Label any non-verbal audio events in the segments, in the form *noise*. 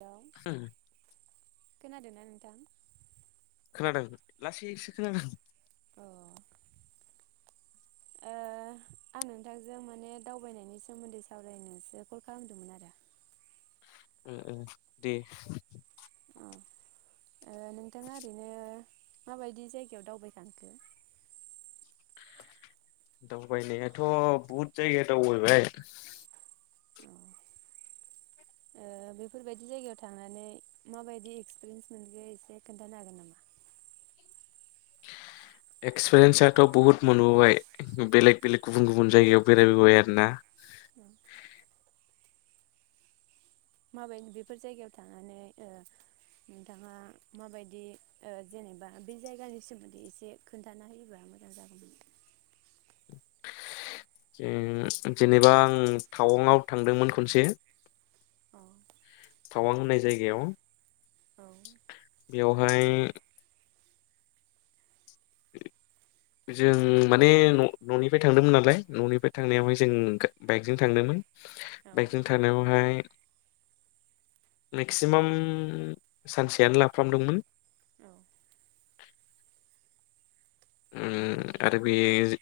Hello *unintelligible* खोनादोंना नोंथां खोनादों लासैसो खोनादों। अ ओ आं नोंथांजों माने दावबायनायनि सोमोन्दै सावरायनोसो कल खालामदोंमोन आरो ओ ओ दे अ ओ नोंथाङा ओरैनो माबायदि जायगायाव दावबायखांखो? दावबायनायाथ बहुद जायगा दावबायबाय ओ बेफोरबायदि जायगायाव थांनानै माबायदि एक्सपिरियेन्स मोनगोन एसे खोन्थानो हागोन नामा? एक्सपिरियेन्सआथ' बहुत मोनबोबाय बेलेग बेलेग गुबुन गुबुन जायगायाव बेरायबोबाय आरोना। माबाय बेफोर जायगायाव थांनानै ओ नोंथाङा माबायदि ओ‌ जेनेबा बे जायगानि सोमोन्दै एसे खोन्थाना होयोबा मोजां जागौमोन? जेन-जेनेबा आं टावाङाव थांदोंमोन खनसे। औ थावां होननाय जायगायाव अ औ बेयाव बाय जों माने न-ननिफ्राय थांदोंमोन नालाय ननिफ्राय थांनायावहाय जों बाइकजों थांदोंमोन। औ बाइकजों थांनायावहाय मेक्सिमाम सानसेयानो लाफ्रामदोंमोन। औ उम आरो बे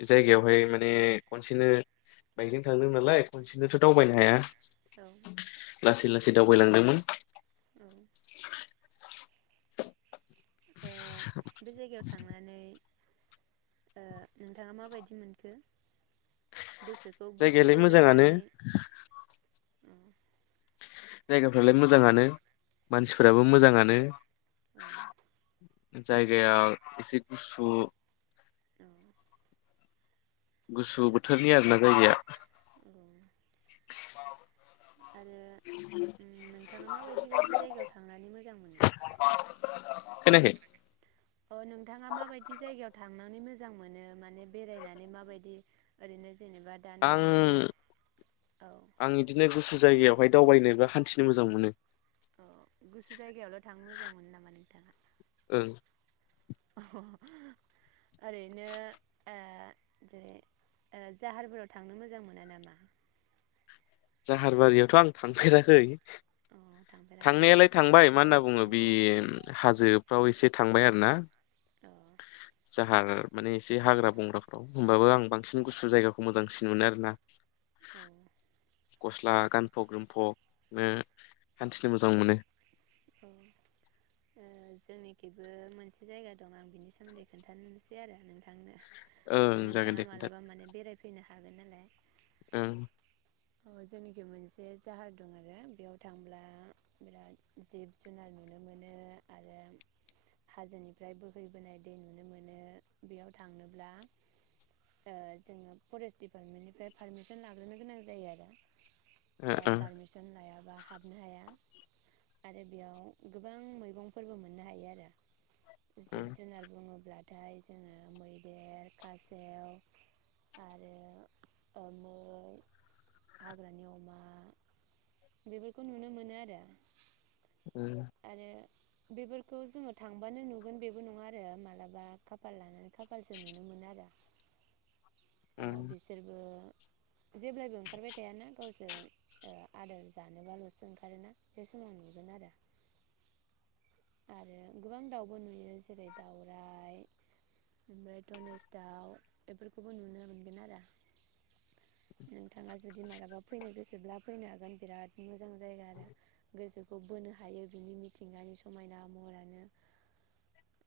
जायगायावहाय माने खनसेनो बाइकजों थांदों नालाय खनसेनोथ दावबायनो हाया। औ लासै ला सै दावबायलांदोंमोन। औ ओ बे जायगायाव थांनानै ओ नोंथाङा माबायदि मोनखो?? गोसोखौ गोसो जायगायालाय बोनो मोजाङानो। हानाय जायगाफ्रालाय मोजाङानो मानसिफोराबो मोजाङानो जायगाया एसे गुसु। औ गुसु बोथोरनि आरोना जायगाया। आरो नोंथाङा उम मा बायदि बायदि जायगायाव थांनानै मोजां मोनो? खोनायाखै अह नोंथाङा माबायदि जायगायाव थां नानै मोजां मोनो? माने बेरायनानै माबायदि ओरैनो जेनेबा दा नोंथाङा बुंदो आं औ आं इदिनो गुसु जायगायाव अहाय दावबायनो बा हान्थिनो मोजां मोनो। औ गुसु जायगायावल थांनो मोजां मोनो नामा नोंथाङा। ओं अह। ओरैनो ओ जेरै ओ जाहारफोराव थांनो मोजां मोना नामा? जाहारबारियावथ आं थांफेराखै। अ थांफेराखैना? थांनायालाय थांबाय अ मा होनना औ बुङो बे औ हाजोफ्राव एसे थांबाय आरो ना जाहार माने एसे हाग्रा बंग्राफ्राव होमबाबो आं बांसिन गुसु जायगाखौ मोजांसिन मोनो आरो ना। औ। गस्ला गानफब जोमफनो हान्थिनो मोजां मोनो। औ ओ जोंनिखैबो मोनसे जायगा दं आं बिनि सोमोन्दै खोन्थानोसै आरो नोंथांनो। ओं जागोन नोंथाङा दे खोन्था मालाबा माने बेरायफैनो ओं। ओ जोंनिखि मोनसे जाहार दं आरो बेयाव थांब्ला बिराद जिब जुनार नुनो मोनो आरो हाजोनिफ्राय बोहैबोनाय दै नुनो मोनो बेयाव थांनोब्ला ओ जोङो फरेस्ट दिपार्टमेन्टनिफ्राय पारमिसन लाग्रोनो गोनां जायो आरो। आ ओं ओं पारमिसन लायाबा हाबनो हाया। आरो बेयाव गोबां मैगंफोरबो मोननो हायो आरो। जिब जुनार बुङो ब्लाथाय जोङो मैदेर खासेव आरो ओ मै। हाग्रानि अमा बेफोरखौ नुनो मोनो आरो ओ। आरो बेफोरखौ जोङो थांबानो नुगोन बेबो नङा आरो मालाबा खाफाल लाना खाफालजों नुनो मोनो आरो। ओ ओं बिसोरबो जेब्लायबो ओंखारबाय थायाना गावसो आदार जानोबालसो ओंखारोना बे समाव नुगोन आरो आरो गोबां दाउबो नुयो जेरै दाउराइ ओमफ्राय धनेस दाउ बेफोरखौबो नुनो मोनगोन आरो। नोंथाङा जुदि मालाबा फैनो गोसोब्ला फैनो हागोन बिराद मोजां जाय गोसोखौ बोनो हायो बिनि मिथिंगानि समायना महरानो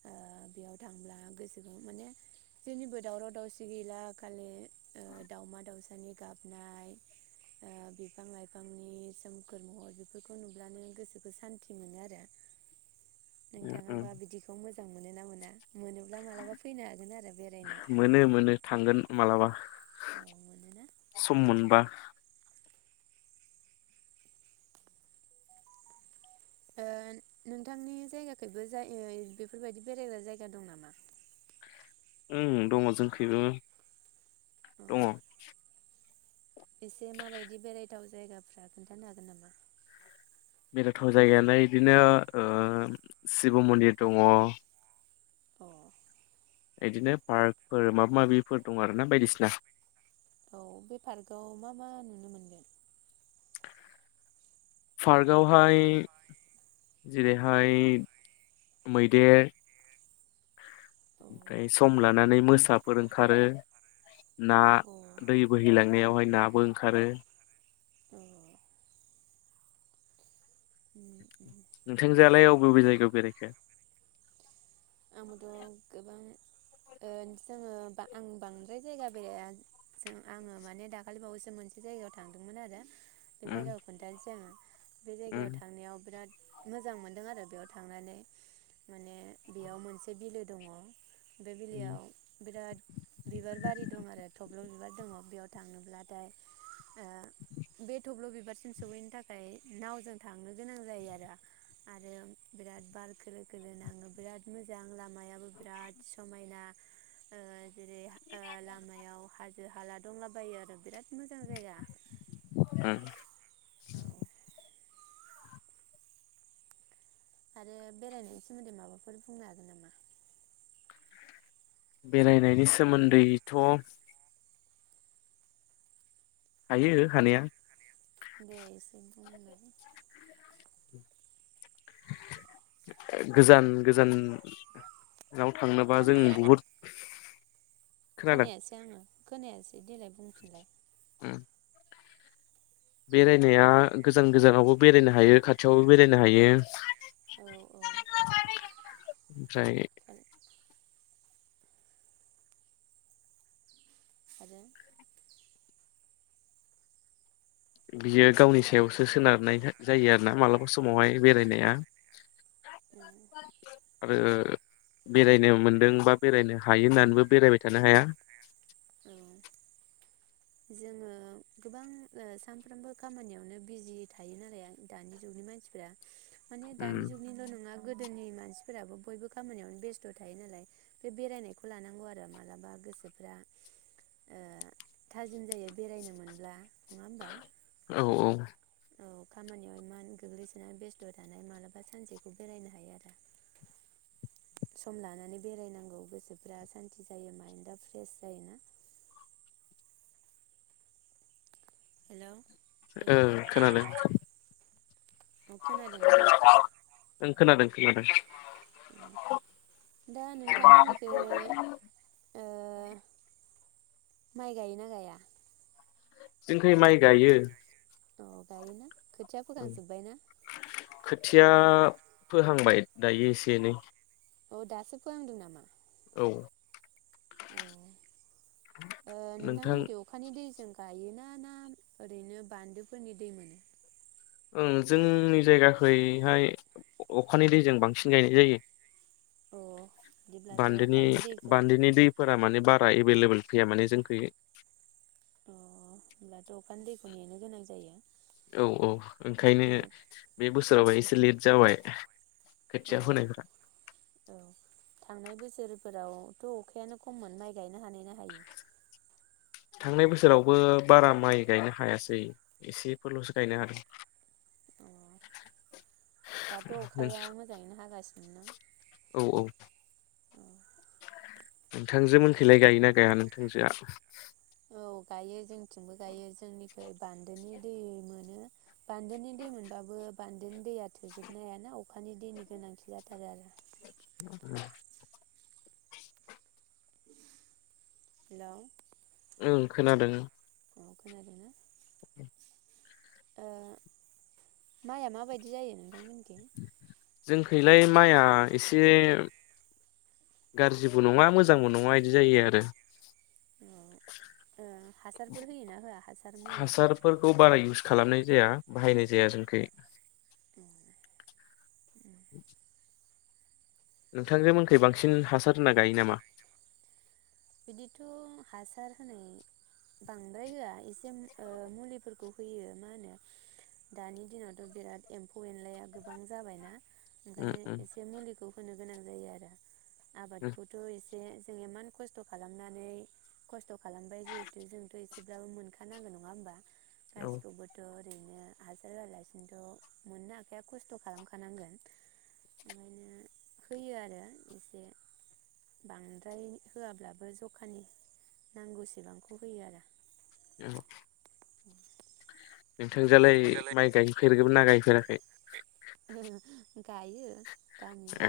ओ बेयाव थांब्ला गोसोखौ माने जेनिबो दावराव दावसि गैला खालि ओ दाउमा दाउस सानि गाबनाय ओ बिफां लाइफांनि सोमखोर महर बिफोरखौ नुब्लानो गोसोखौ सान्थि मोनो आरो। ओं ओं नोंथाङाबा बिदिखौ मोजां मोजां मोनोना मोना मोनोब्ला मालाब्ला फैनो हागोन आरो बेराइ मोनो मोनो थांगोन मालाबा औ मोनोना सम मोनबा। ओ नोंथांनि जायगाखैबो जाययै बेफोरबायदि बेरायग्रा जायगा दं नामा? उम दङ जोंखैबो अ दङ। एसे माबायदि बेरायथाव जायगाफ्रा खोन्थानो हागोन नामा? बेराथाव जायगायालाय इदिनो ओ शिब मन्दिर दङ। अ इदिनो पार्कफोर माबा माबिफोर दं आरो ना बायदिसिना। औ बे पार्कआव मा मा नुनो मोनगोन? पार्कआवहाय जेरैहाय मैदेर औ ओमफ्राय सम लानानै मोसाफोर ओंखारो। ना औ दै बोहैलांनायावहाय नाबो ओंखारो। अ उम नोंथांजोयालाय अबे अबे जायगायाव बेरायखो? आंबोथ' गोबां ओ जोङो आं बांद्राय जायगा बेराया जों आङो माने दाखालि बावैसो मोनसे जायगायाव थांदोंमोन आरो बे उम जायगाखौ खोन्थानोसै आङो बे जायगायाव उम थांनायाव बिराद मोजां मोनदों आरो बेयाव थांनानै माने बेयाव मोनसे बिलो दङ'। बे उम बिलोयाव बिराद बिबार बारि दं आरो थब्ल' बि बार दङ' बेयाव थांनोब्लाथाय आ बे थब्ल' बिबारसिम सहैनो थाखाय नावजों थांनो गोनां जायो आरो आरो बिराद बार खोलो खोलो नाङो बिराद मोजां लामायाबो बिराद समायना ओ जेरै ओ लामायाव हाजो हाला दंलाबायो आरो बिराद मोजां जायगा उम। औ आरो बेरायनायनि सोमोन्दै माबाफोर बुंनो हागोन नामा? बेरायनायनि सोमोन्दैथ' हायो हानाया। दे इसे गोजान गोजान आव थांनोबा जों बुहुद खोनादों खोनायासै आङो। खोनायासै देलाय बुंफिनलाय। उम बेरायनाया गोजान गोजानावबो बेरायनो हायो खाथियावबो बेरायनो हायो। औ औ ओमफ्राय आरो बियो गावनि सायावसो सोनारनाय जायो आरोना मालाबा समावहाय बेरायनाया औ आरो बेरायनो मोनदों बा बेरायनो हायो होननानैबो बेरायबाय थानो हाया। औ जोङो गोबां ओ सानफ्रोमबो खामानियावनो बिजि थायो ना जाया दानि जुगनि मानसिफ्रा? माने उम दानि जुगनिल नङा गो गोदोनि मानसिफोराबो बयबो खामानियावनो बेस्थ' थायो नालाय बे बेरायनायखौ लानांगौ आरो मालाबा गोसोफ्रा ओ थाजिम जायो बेरायनो मोनब्ला, नङा होमबा? औ औ औ खामानियाव इमान गोग्लैसोनानै बेस्थ' थानाय मालाबा सानसेखौ बेरायनो हायो आरो सम लानानै बेरायनांगौ गोसोफ्रा सान्ति जायो माइन्दा फ्रेस जायोना। हेलौ ओ आयौ दानो खोनादों। अ *unintelligible* खोनादोंना ओं खोनादों। खोनादों। दा नोंथांमोननिखै ओ माइ गायोना गाया? जोंखोय माइ गायो। औ गायो ना खो थिया फोखांजोबबायना? थिया फोहांबाय दायो एसे एनै। औ दासो फोहांदों नामा? औ अ ओ नोंथां नोंथांमोननिखै अखानि दैजों गायोना ना ओरैनो बान्दोफोरनि दै मोनो? ओं जोंनि जायगाखैहाय अखानि दैजों बांसिन गायनाय जायो। औ बान्दोनि बान्दोनि दैफोर बारा माने बारा एभेलेबेल फैया माने जों अ ओमब्लाथ' अखानि दैखौ नेनो गोनां जायो। औ औ ओंखायनो अ बे बोसोराव एसे लेत जाबाय। खोथिया अ फोनायफ्रा। बो सोरोरफोरावथ अखायानो खममोन माइ गायनो हानाय ना हायो थांनाय बोसोरावबो बारा माइ गायनो हायासै एसेफोरलसो गायनो हादों। अ दाथ' नों अखाया मोजाङैनो हागासिनो ना औ औ औ नोंथांजो मोनखैलाय गायोना गाया नोंथांजोआ औ गायो जों थिंबो गायो जोंनि दै बान्दोनि दै मोनो। बान्दोननि दै मोनबाबो बान्दोन दैया थोजोबनो हायाना अखानि दैनि गोनांथि जाथारो आरो। *inaudible* हेल' ओं खोनादों। अ खोनादोना? ओ माइआ माबायदि जायो नोंथांनि थिं जोंखैलाय माइआ एसे गाज्रिबो नङा मोजांबो नङा बिदि जायो आरो। औ ओ हासारफोर होयोना होआ हासार मुलि हासारफोरखौ बारा इउस खालामनाय जाया। बाहायनाय जाया जोंखै *inaudible* *inaudible* नोंथांजोमोनखै बांसिन हासार होना गायो नामा? बिदिथ' हासार होनाय बांद्राय होआ एसे ओ मुलिफोरखौ होयो मा होनो दानि दिनावथ' बिराद एम्फौ एनलाया गोबां जाबायना उम ओंखायनो उम एसे मुलिखौ होनो गोनां जायो आरो। उम आबादखौथ' एसे से जों इमान खस्थ' खालामनानै खस्थ' खालामबाय जिहेतु जोंथ' इसे ब्लाबो मोनखानांगोन नङा होमबा? औ गासिखौबोथ' ओरैनो हाजार होआलासिनोथ' मोननो हाखाया खस्थ' खालामखानांगोन ओंखायनो होयो आरो इसे बांद्राय होआब्लाब बो जखानि नांगौसेबांखौ होयो आरो। औ नोंथांजोआलाय माइ गाय फेरगोनना गायफेराखै *unintelligible* गायो।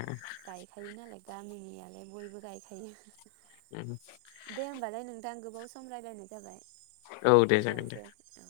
ए गायखायो नालाय गामिनियालाय बयबो गायखायो। उम दे होमबालाय नोंथां गो बाव सम रायलायनाय जाबाय औ दे जागोन दे दोनथ'नोसै औ